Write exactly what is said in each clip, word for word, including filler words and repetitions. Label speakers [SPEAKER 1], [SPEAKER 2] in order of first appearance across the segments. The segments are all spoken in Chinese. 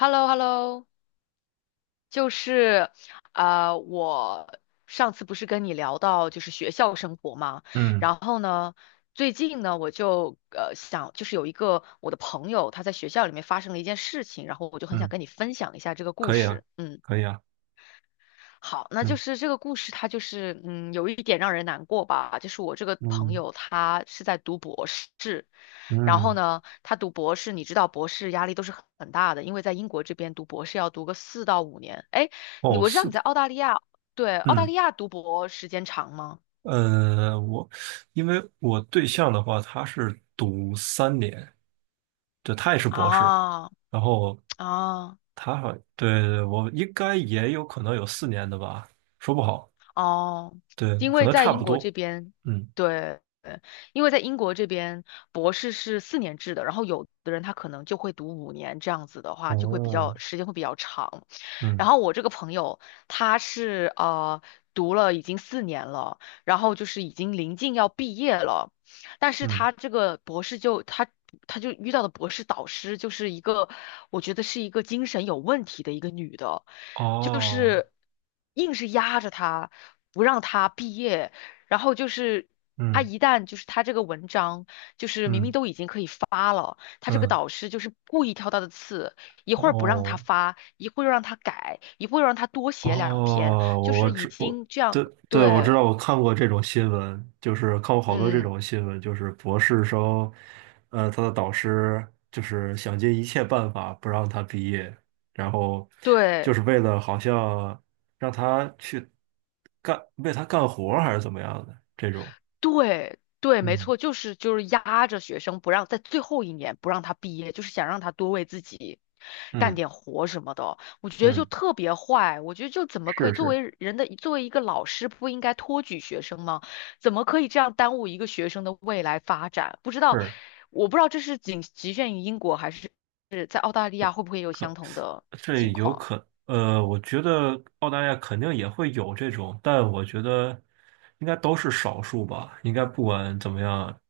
[SPEAKER 1] h e l l o h e l l o 就是呃，我上次不是跟你聊到就是学校生活嘛，
[SPEAKER 2] 嗯
[SPEAKER 1] 然后呢，最近呢，我就呃想，就是有一个我的朋友他在学校里面发生了一件事情，然后我就很想
[SPEAKER 2] 嗯，
[SPEAKER 1] 跟你分享一下这个故
[SPEAKER 2] 可以啊，
[SPEAKER 1] 事。嗯，
[SPEAKER 2] 可以啊，
[SPEAKER 1] 好，那就
[SPEAKER 2] 嗯
[SPEAKER 1] 是这个故事它就是嗯有一点让人难过吧，就是我这个朋
[SPEAKER 2] 嗯
[SPEAKER 1] 友他是在读博士。然后
[SPEAKER 2] 嗯，
[SPEAKER 1] 呢，他读博士，你知道博士压力都是很很大的，因为在英国这边读博士要读个四到五年。哎，你
[SPEAKER 2] 哦，
[SPEAKER 1] 我知道
[SPEAKER 2] 是
[SPEAKER 1] 你
[SPEAKER 2] 的，
[SPEAKER 1] 在澳大利亚，对，澳大
[SPEAKER 2] 嗯
[SPEAKER 1] 利亚读博时间长吗？
[SPEAKER 2] 呃，我因为我对象的话，他是读三年，对，他也是博士，
[SPEAKER 1] 啊
[SPEAKER 2] 然后
[SPEAKER 1] 啊。
[SPEAKER 2] 他好，对对，我应该也有可能有四年的吧，说不好，
[SPEAKER 1] 哦，
[SPEAKER 2] 对，
[SPEAKER 1] 因
[SPEAKER 2] 可
[SPEAKER 1] 为
[SPEAKER 2] 能
[SPEAKER 1] 在
[SPEAKER 2] 差
[SPEAKER 1] 英
[SPEAKER 2] 不
[SPEAKER 1] 国
[SPEAKER 2] 多，
[SPEAKER 1] 这边，
[SPEAKER 2] 嗯，
[SPEAKER 1] 对，因为在英国这边博士是四年制的，然后有的人他可能就会读五年，这样子的话就会比
[SPEAKER 2] 哦，
[SPEAKER 1] 较时间会比较长。然
[SPEAKER 2] 嗯
[SPEAKER 1] 后我这个朋友他是呃读了已经四年了，然后就是已经临近要毕业了，但是
[SPEAKER 2] 嗯，
[SPEAKER 1] 他这个博士就他他就遇到的博士导师就是一个，我觉得是一个精神有问题的一个女的，就
[SPEAKER 2] 哦，
[SPEAKER 1] 是硬是压着他，不让他毕业，然后就是他
[SPEAKER 2] 嗯
[SPEAKER 1] 一旦就是他这个文章，
[SPEAKER 2] 嗯
[SPEAKER 1] 哦，他这个
[SPEAKER 2] 嗯，
[SPEAKER 1] 导师就是故意挑他的刺，一会儿不让他
[SPEAKER 2] 哦，
[SPEAKER 1] 发，一会儿又让他改，一会儿又让他多写两篇，
[SPEAKER 2] 哦，
[SPEAKER 1] 就
[SPEAKER 2] 我我
[SPEAKER 1] 是已
[SPEAKER 2] 知我
[SPEAKER 1] 经这样，
[SPEAKER 2] 对对，我知道，
[SPEAKER 1] 对，
[SPEAKER 2] 我看过这种新闻，就是看过好多这
[SPEAKER 1] 嗯，
[SPEAKER 2] 种新闻，就是博士生，呃，他的导师就是想尽一切办法不让他毕业，然后就
[SPEAKER 1] 对。
[SPEAKER 2] 是为了好像让他去干，为他干活儿还是怎么样的这种，
[SPEAKER 1] 对对，没
[SPEAKER 2] 嗯
[SPEAKER 1] 错，就是就是压着学生不让在最后一年不让他毕业，就是想让他多为自己干
[SPEAKER 2] 嗯
[SPEAKER 1] 点活什么的。我觉得就
[SPEAKER 2] 嗯，
[SPEAKER 1] 特别坏，我觉得就怎么可以
[SPEAKER 2] 是
[SPEAKER 1] 作
[SPEAKER 2] 是
[SPEAKER 1] 为人的作为一个老师不应该托举学生吗？怎么可以这样耽误一个学生的未来发展？不知道，
[SPEAKER 2] 是。
[SPEAKER 1] 我不知道这是仅局限于英国还是是在澳大利亚会不会有
[SPEAKER 2] 可。
[SPEAKER 1] 相同的
[SPEAKER 2] 对，
[SPEAKER 1] 情
[SPEAKER 2] 有
[SPEAKER 1] 况？
[SPEAKER 2] 可，呃，我觉得澳大利亚肯定也会有这种，但我觉得应该都是少数吧。应该不管怎么样，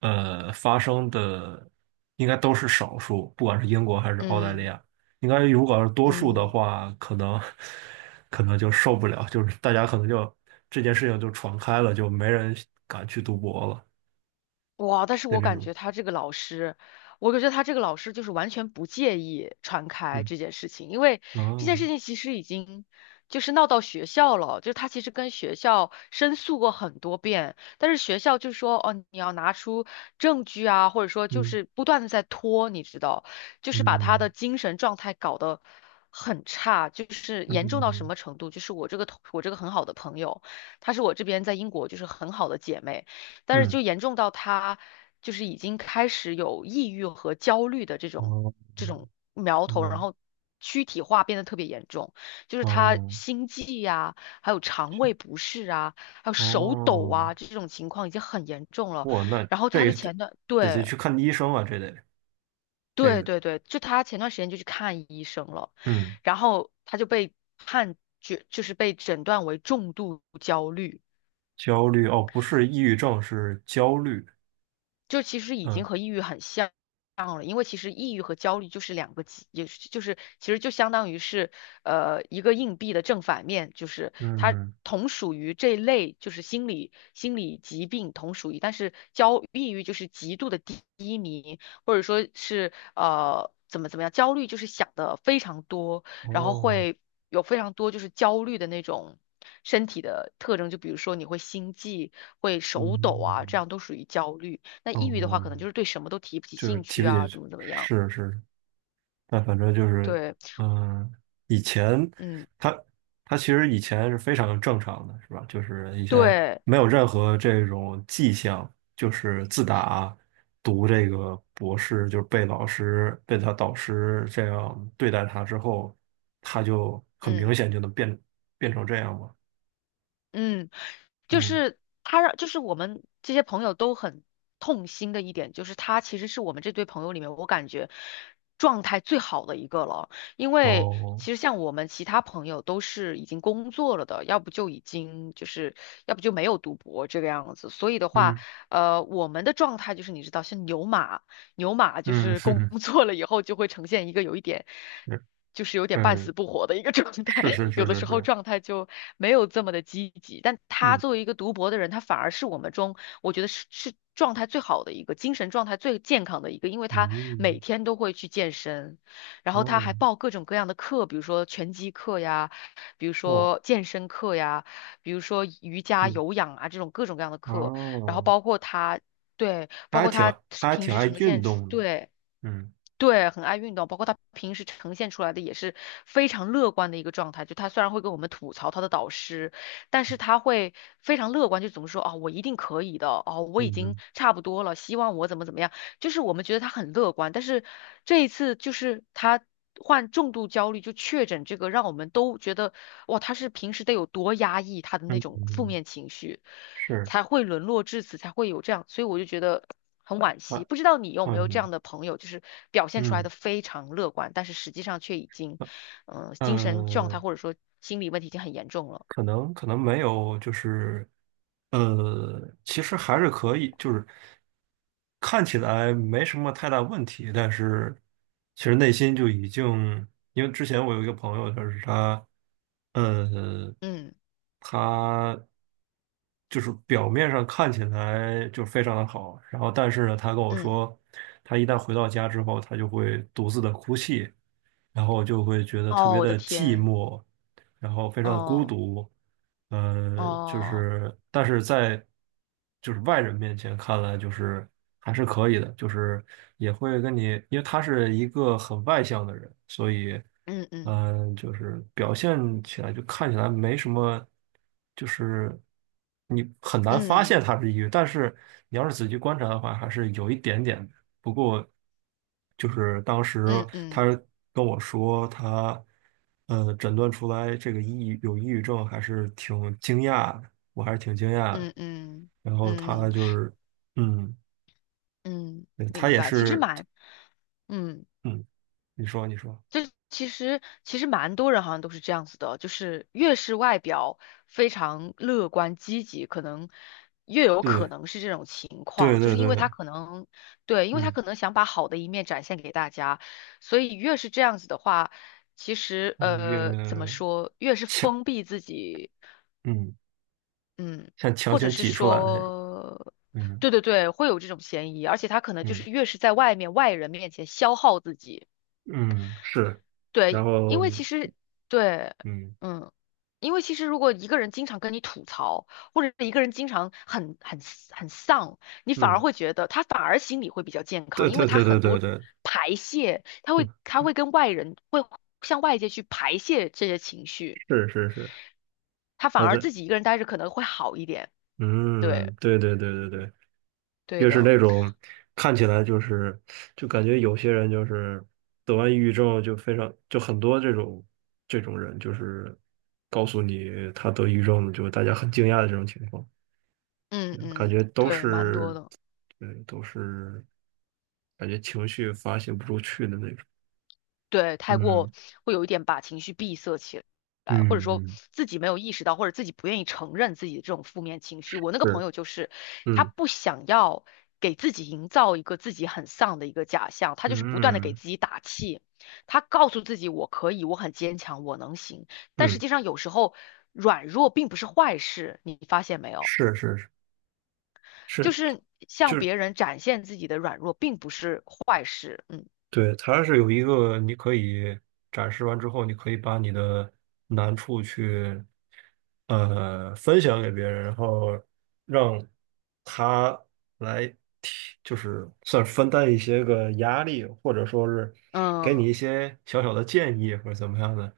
[SPEAKER 2] 呃，发生的应该都是少数，不管是英国还是澳大利
[SPEAKER 1] 嗯
[SPEAKER 2] 亚。应该如果要是多数的
[SPEAKER 1] 嗯。
[SPEAKER 2] 话，可能可能就受不了，就是大家可能就这件事情就传开了，就没人敢去赌博了
[SPEAKER 1] 哇！但是
[SPEAKER 2] 的
[SPEAKER 1] 我
[SPEAKER 2] 这
[SPEAKER 1] 感
[SPEAKER 2] 种。
[SPEAKER 1] 觉他这个老师，我感觉他这个老师就是完全不介意传开
[SPEAKER 2] 嗯，
[SPEAKER 1] 这件事情，因为这件
[SPEAKER 2] 哦，
[SPEAKER 1] 事情其实已经就是闹到学校了，就是他其实跟学校申诉过很多遍，但是学校就说哦，你要拿出证据啊，或者说就
[SPEAKER 2] 嗯
[SPEAKER 1] 是不断的在拖，你知道，就是把他
[SPEAKER 2] 嗯
[SPEAKER 1] 的精神状态搞得很差，就是严重到什
[SPEAKER 2] 嗯
[SPEAKER 1] 么程度？就是我这个同我这个很好的朋友，她是我这边在英国就是很好的姐妹。但是
[SPEAKER 2] 嗯，
[SPEAKER 1] 就严重到他就是已经开始有抑郁和焦虑的这种
[SPEAKER 2] 哦，
[SPEAKER 1] 这种苗头，然
[SPEAKER 2] 那
[SPEAKER 1] 后躯体化变得特别严重，就是他
[SPEAKER 2] 哦。
[SPEAKER 1] 心悸呀、还有肠胃不适啊，还有手抖
[SPEAKER 2] 哦，
[SPEAKER 1] 啊这种情况已经很严重了。
[SPEAKER 2] 哇，那
[SPEAKER 1] 然后
[SPEAKER 2] 这
[SPEAKER 1] 他就
[SPEAKER 2] 个得
[SPEAKER 1] 前段
[SPEAKER 2] 得得
[SPEAKER 1] 对
[SPEAKER 2] 去看医生啊，这得这个
[SPEAKER 1] 对
[SPEAKER 2] 得，
[SPEAKER 1] 对对，就他前段时间就去看医生了，
[SPEAKER 2] 嗯，
[SPEAKER 1] 然后他就被判决就是被诊断为重度焦虑。
[SPEAKER 2] 焦虑哦，不是抑郁症，是焦虑，
[SPEAKER 1] 就其实已经
[SPEAKER 2] 嗯
[SPEAKER 1] 和抑郁很像了，因为其实抑郁和焦虑就是两个极，也是就是其实就相当于是呃一个硬币的正反面，就是它
[SPEAKER 2] 嗯，
[SPEAKER 1] 同属于这类就是心理心理疾病同属于，但是焦抑郁就是极度的低迷，或者说是呃怎么怎么样，焦虑就是想的非常多，然后
[SPEAKER 2] 哦，
[SPEAKER 1] 会有非常多就是焦虑的那种。身体的特征，就比如说你会心悸、会手抖啊，这
[SPEAKER 2] 嗯，
[SPEAKER 1] 样都属于焦虑。那抑郁的话，
[SPEAKER 2] 哦，
[SPEAKER 1] 可能就是对什么都提不起
[SPEAKER 2] 就是
[SPEAKER 1] 兴
[SPEAKER 2] 提
[SPEAKER 1] 趣
[SPEAKER 2] 不
[SPEAKER 1] 啊，
[SPEAKER 2] 起，
[SPEAKER 1] 怎么怎么样？
[SPEAKER 2] 是是，但反正就是，
[SPEAKER 1] 对，
[SPEAKER 2] 嗯，以前
[SPEAKER 1] 嗯，
[SPEAKER 2] 他他其实以前是非常正常的，是吧？就是以前
[SPEAKER 1] 对，
[SPEAKER 2] 没有任何这种迹象，就是自打读这个博士，就是被老师被他导师这样对待他之后，他就很
[SPEAKER 1] 嗯
[SPEAKER 2] 明显就能变变成这样嘛。
[SPEAKER 1] 嗯，就
[SPEAKER 2] 嗯，
[SPEAKER 1] 是他让，就是我们这些朋友都很痛心的一点，就是他其实是我们这堆朋友里面，我感觉状态最好的一个了。因为
[SPEAKER 2] 哦，
[SPEAKER 1] 其实像我们其他朋友都是已经工作了的，要不就已经就是，要不就没有读博这个样子。所以的话，
[SPEAKER 2] 嗯
[SPEAKER 1] 呃，我们的状态就是你知道，像牛马。牛马就
[SPEAKER 2] 嗯，
[SPEAKER 1] 是工
[SPEAKER 2] 是，
[SPEAKER 1] 作了以后就会呈现一个有一点，就是有点半死
[SPEAKER 2] 嗯，
[SPEAKER 1] 不活的一个 状态，
[SPEAKER 2] 是是
[SPEAKER 1] 有
[SPEAKER 2] 是
[SPEAKER 1] 的
[SPEAKER 2] 是
[SPEAKER 1] 时候
[SPEAKER 2] 是，
[SPEAKER 1] 状态就没有这么的积极。但他
[SPEAKER 2] 嗯
[SPEAKER 1] 作为一个读博的人，他反而是我们中我觉得是是状态最好的一个，精神状态最健康的一个，因为他每
[SPEAKER 2] 嗯，
[SPEAKER 1] 天都会去健身，然后他
[SPEAKER 2] 哦
[SPEAKER 1] 还报各种各样的课，比如说拳击课呀，比如
[SPEAKER 2] 哦，
[SPEAKER 1] 说健身课呀。比如说瑜伽、
[SPEAKER 2] 嗯
[SPEAKER 1] 有氧啊这种各种各样的课，然后
[SPEAKER 2] 哦。
[SPEAKER 1] 包括他。对，
[SPEAKER 2] 他
[SPEAKER 1] 包
[SPEAKER 2] 还
[SPEAKER 1] 括
[SPEAKER 2] 挺
[SPEAKER 1] 他
[SPEAKER 2] 他还
[SPEAKER 1] 平
[SPEAKER 2] 挺
[SPEAKER 1] 时
[SPEAKER 2] 爱
[SPEAKER 1] 呈
[SPEAKER 2] 运
[SPEAKER 1] 现出，
[SPEAKER 2] 动的，
[SPEAKER 1] 对
[SPEAKER 2] 嗯
[SPEAKER 1] 对，很爱运动，包括他平时呈现出来的也是非常乐观的一个状态。就他虽然会跟我们吐槽他的导师，但是他会非常乐观，就怎么说啊、我一定可以的，哦，我已
[SPEAKER 2] 嗯
[SPEAKER 1] 经
[SPEAKER 2] 嗯
[SPEAKER 1] 差不多了，希望我怎么怎么样，就是我们觉得他很乐观，但是这一次就是他。患重度焦虑就确诊这个，让我们都觉得哇，他是平时得有多压抑他的那
[SPEAKER 2] 嗯，
[SPEAKER 1] 种负
[SPEAKER 2] 嗯
[SPEAKER 1] 面情绪，
[SPEAKER 2] 是
[SPEAKER 1] 才会沦落至此，才会有这样。所以我就觉得很惋
[SPEAKER 2] 啊，
[SPEAKER 1] 惜。不知道你有
[SPEAKER 2] 哦
[SPEAKER 1] 没有这
[SPEAKER 2] 嗯
[SPEAKER 1] 样的朋友，就是表现出来
[SPEAKER 2] 嗯
[SPEAKER 1] 的非常乐观，但是实际上却已经，嗯、精神状态
[SPEAKER 2] 呃，
[SPEAKER 1] 或者说心理问题已经很严重了。
[SPEAKER 2] 可能可能没有，就是呃，其实还是可以，就是看起来没什么太大问题，但是其实内心就已经，因为之前我有一个朋友，就是他，呃，
[SPEAKER 1] 嗯
[SPEAKER 2] 他就是表面上看起来就非常的好，然后但是呢，他跟我
[SPEAKER 1] 嗯，
[SPEAKER 2] 说，他一旦回到家之后，他就会独自的哭泣，然后就会觉得特
[SPEAKER 1] 哦，
[SPEAKER 2] 别
[SPEAKER 1] 我的
[SPEAKER 2] 的寂
[SPEAKER 1] 天，
[SPEAKER 2] 寞。然后非常的孤
[SPEAKER 1] 哦
[SPEAKER 2] 独，呃，就
[SPEAKER 1] 哦，
[SPEAKER 2] 是但是在就是外人面前看来，就是还是可以的，就是也会跟你，因为他是一个很外向的人，所以
[SPEAKER 1] 嗯嗯
[SPEAKER 2] 嗯、呃就是表现起来就看起来没什么，就是你很难发
[SPEAKER 1] 嗯
[SPEAKER 2] 现他是抑郁，但是你要是仔细观察的话，还是有一点点的。不过就是当时
[SPEAKER 1] 嗯
[SPEAKER 2] 他
[SPEAKER 1] 嗯
[SPEAKER 2] 跟我说他，呃，诊断出来这个抑郁有抑郁症，还是挺惊讶的，我还是挺惊讶的。
[SPEAKER 1] 嗯嗯
[SPEAKER 2] 然后他
[SPEAKER 1] 嗯
[SPEAKER 2] 就是，嗯，
[SPEAKER 1] 嗯，
[SPEAKER 2] 对他
[SPEAKER 1] 明
[SPEAKER 2] 也
[SPEAKER 1] 白。其实
[SPEAKER 2] 是，
[SPEAKER 1] 蛮，嗯。
[SPEAKER 2] 嗯，你说你说，
[SPEAKER 1] 就其实其实蛮多人好像都是这样子的，就是越是外表非常乐观积极，可能越有可
[SPEAKER 2] 对
[SPEAKER 1] 能是这种情
[SPEAKER 2] 对
[SPEAKER 1] 况，就
[SPEAKER 2] 对
[SPEAKER 1] 是因为他
[SPEAKER 2] 对，
[SPEAKER 1] 可能对，因为他
[SPEAKER 2] 嗯，
[SPEAKER 1] 可能想把好的一面展现给大家，所以越是这样子的话，其实
[SPEAKER 2] 他越
[SPEAKER 1] 呃怎么说，越是
[SPEAKER 2] 强，
[SPEAKER 1] 封闭自己，
[SPEAKER 2] 嗯，
[SPEAKER 1] 嗯，
[SPEAKER 2] 像强
[SPEAKER 1] 或者
[SPEAKER 2] 行
[SPEAKER 1] 是
[SPEAKER 2] 挤出来的那种，
[SPEAKER 1] 说。
[SPEAKER 2] 嗯
[SPEAKER 1] 对对对，会有这种嫌疑，而且他可能就
[SPEAKER 2] 嗯
[SPEAKER 1] 是越是在外面外人面前消耗自己，
[SPEAKER 2] 嗯，是，然
[SPEAKER 1] 对，因
[SPEAKER 2] 后
[SPEAKER 1] 为其实对，
[SPEAKER 2] 嗯
[SPEAKER 1] 嗯，因为其实如果一个人经常跟你吐槽，或者是一个人经常很很很丧，你反而
[SPEAKER 2] 嗯，
[SPEAKER 1] 会觉得他反而心理会比较健
[SPEAKER 2] 对
[SPEAKER 1] 康，因为
[SPEAKER 2] 对
[SPEAKER 1] 他
[SPEAKER 2] 对对
[SPEAKER 1] 很
[SPEAKER 2] 对
[SPEAKER 1] 多
[SPEAKER 2] 对，
[SPEAKER 1] 排泄，他会
[SPEAKER 2] 嗯
[SPEAKER 1] 他会跟外人会向外界去排泄这些情绪，
[SPEAKER 2] 是是是，
[SPEAKER 1] 他反
[SPEAKER 2] 他
[SPEAKER 1] 而
[SPEAKER 2] 的。
[SPEAKER 1] 自己一个人待着可能会好一点。对，
[SPEAKER 2] 嗯，对对对对对，
[SPEAKER 1] 对
[SPEAKER 2] 越是
[SPEAKER 1] 的，
[SPEAKER 2] 那种看起来就是就感觉有些人就是得完抑郁症就非常就很多这种这种人就是告诉你他得抑郁症了，就大家很惊讶的这种情况，
[SPEAKER 1] 嗯
[SPEAKER 2] 嗯感
[SPEAKER 1] 嗯，
[SPEAKER 2] 觉都
[SPEAKER 1] 对，蛮多
[SPEAKER 2] 是
[SPEAKER 1] 的。
[SPEAKER 2] 对都是感觉情绪发泄不出去的那种。
[SPEAKER 1] 对，太
[SPEAKER 2] 嗯
[SPEAKER 1] 过会有一点把情绪闭塞起来，或者
[SPEAKER 2] 嗯
[SPEAKER 1] 说
[SPEAKER 2] 嗯，
[SPEAKER 1] 自己没有意识到，或者自己不愿意承认自己的这种负面情绪。我那个朋
[SPEAKER 2] 是，
[SPEAKER 1] 友就是，他
[SPEAKER 2] 嗯
[SPEAKER 1] 不想要给自己营造一个自己很丧的一个假象，他就是不断的给
[SPEAKER 2] 嗯
[SPEAKER 1] 自己打气，他告诉自己我可以，我很坚强，我能行。但实
[SPEAKER 2] 嗯，
[SPEAKER 1] 际上有时候软弱并不是坏事，你发现没有？
[SPEAKER 2] 是是
[SPEAKER 1] 就
[SPEAKER 2] 是
[SPEAKER 1] 是向
[SPEAKER 2] 就是，
[SPEAKER 1] 别人展现自己的软弱并不是坏事。嗯
[SPEAKER 2] 对，它是有一个你可以展示完之后，你可以把你的难处去呃分享给别人，然后让他来提，就是算是分担一些个压力，或者说是给
[SPEAKER 1] 嗯，
[SPEAKER 2] 你一些小小的建议或者怎么样的。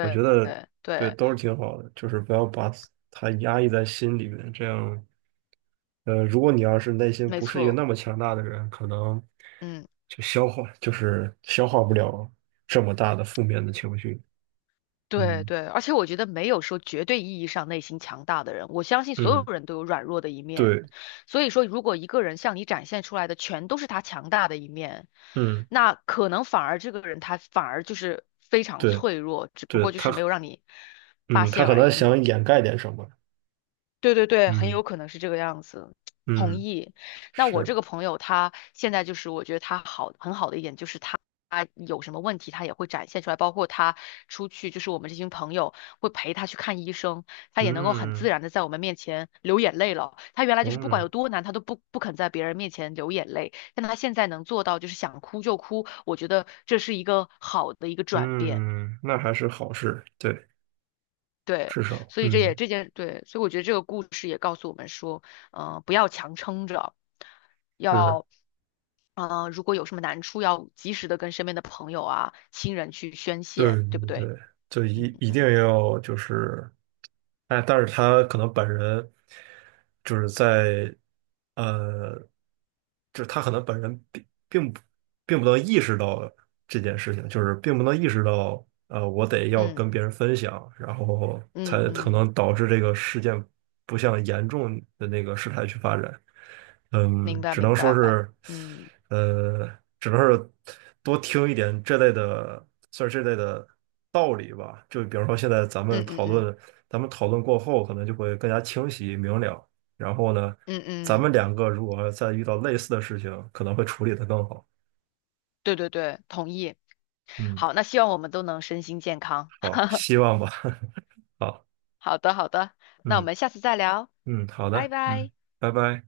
[SPEAKER 2] 我觉得
[SPEAKER 1] 对
[SPEAKER 2] 对
[SPEAKER 1] 对，
[SPEAKER 2] 都是挺好的，就是不要把它压抑在心里面，这样。呃，如果你要是内心
[SPEAKER 1] 没
[SPEAKER 2] 不是一个
[SPEAKER 1] 错。
[SPEAKER 2] 那么强大的人，可能
[SPEAKER 1] 嗯，
[SPEAKER 2] 就消化，就是消化不了这么大的负面的情绪。
[SPEAKER 1] 对
[SPEAKER 2] 嗯，
[SPEAKER 1] 对，而且我觉得没有说绝对意义上内心强大的人，我相信所有
[SPEAKER 2] 嗯，
[SPEAKER 1] 人都有软弱的一面。
[SPEAKER 2] 对，
[SPEAKER 1] 所以说，如果一个人向你展现出来的全都是他强大的一面，
[SPEAKER 2] 嗯，
[SPEAKER 1] 那可能反而这个人他反而就是非常
[SPEAKER 2] 对，
[SPEAKER 1] 脆弱，只不
[SPEAKER 2] 对，
[SPEAKER 1] 过就
[SPEAKER 2] 他，
[SPEAKER 1] 是没有让你发
[SPEAKER 2] 嗯，他
[SPEAKER 1] 现
[SPEAKER 2] 可
[SPEAKER 1] 而已。
[SPEAKER 2] 能
[SPEAKER 1] 嗯。
[SPEAKER 2] 想掩盖点什么。
[SPEAKER 1] 对对对，很
[SPEAKER 2] 嗯，
[SPEAKER 1] 有可能是这个样子，同
[SPEAKER 2] 嗯，
[SPEAKER 1] 意。那我
[SPEAKER 2] 是，
[SPEAKER 1] 这个朋友他现在就是，我觉得他好很好的一点就是他有什么问题他也会展现出来，包括他出去就是我们这群朋友会陪他去看医生，他也能够很
[SPEAKER 2] 嗯，
[SPEAKER 1] 自然的在我们面前流眼泪了。他原来就是不管
[SPEAKER 2] 嗯，
[SPEAKER 1] 有多难，他都不不肯在别人面前流眼泪，但他现在能做到就是想哭就哭，我觉得这是一个好的一个转变。
[SPEAKER 2] 嗯，那还是好事，对，
[SPEAKER 1] 对，
[SPEAKER 2] 至少，
[SPEAKER 1] 所以这也
[SPEAKER 2] 嗯，
[SPEAKER 1] 这件对，所以我觉得这个故事也告诉我们说，嗯，不要强撑着，
[SPEAKER 2] 是
[SPEAKER 1] 要，呃，如果有什么难处，要及时的跟身边的朋友啊、亲人去宣泄，
[SPEAKER 2] 对
[SPEAKER 1] 对不
[SPEAKER 2] 对
[SPEAKER 1] 对？
[SPEAKER 2] 对，就一
[SPEAKER 1] 嗯
[SPEAKER 2] 一定要就是，哎，但是他可能本人就是在，呃，就是他可能本人并并不并不能意识到这件事情，就是并不能意识到，呃，我得要
[SPEAKER 1] 嗯
[SPEAKER 2] 跟别人分享，然后
[SPEAKER 1] 嗯嗯
[SPEAKER 2] 才可
[SPEAKER 1] 嗯，
[SPEAKER 2] 能导致这个事件不向严重的那个事态去发展。
[SPEAKER 1] 明
[SPEAKER 2] 嗯，
[SPEAKER 1] 白
[SPEAKER 2] 只
[SPEAKER 1] 明
[SPEAKER 2] 能说
[SPEAKER 1] 白，
[SPEAKER 2] 是，
[SPEAKER 1] 嗯
[SPEAKER 2] 呃，只能是多听一点这类的，算是这类的道理吧。就比方说，现在咱们
[SPEAKER 1] 嗯嗯
[SPEAKER 2] 讨
[SPEAKER 1] 嗯
[SPEAKER 2] 论，咱们讨论过后，可能就会更加清晰明了。然后呢，
[SPEAKER 1] 嗯
[SPEAKER 2] 咱
[SPEAKER 1] 嗯，
[SPEAKER 2] 们两个如果再遇到类似的事情，可能会处理得更好。
[SPEAKER 1] 对对对，同意。
[SPEAKER 2] 嗯，
[SPEAKER 1] 好，那希望我们都能身心健康。
[SPEAKER 2] 好，希望吧。好，
[SPEAKER 1] 好的好的，那我
[SPEAKER 2] 嗯
[SPEAKER 1] 们下次再聊，
[SPEAKER 2] 嗯，好
[SPEAKER 1] 拜
[SPEAKER 2] 的，嗯，
[SPEAKER 1] 拜。
[SPEAKER 2] 拜拜。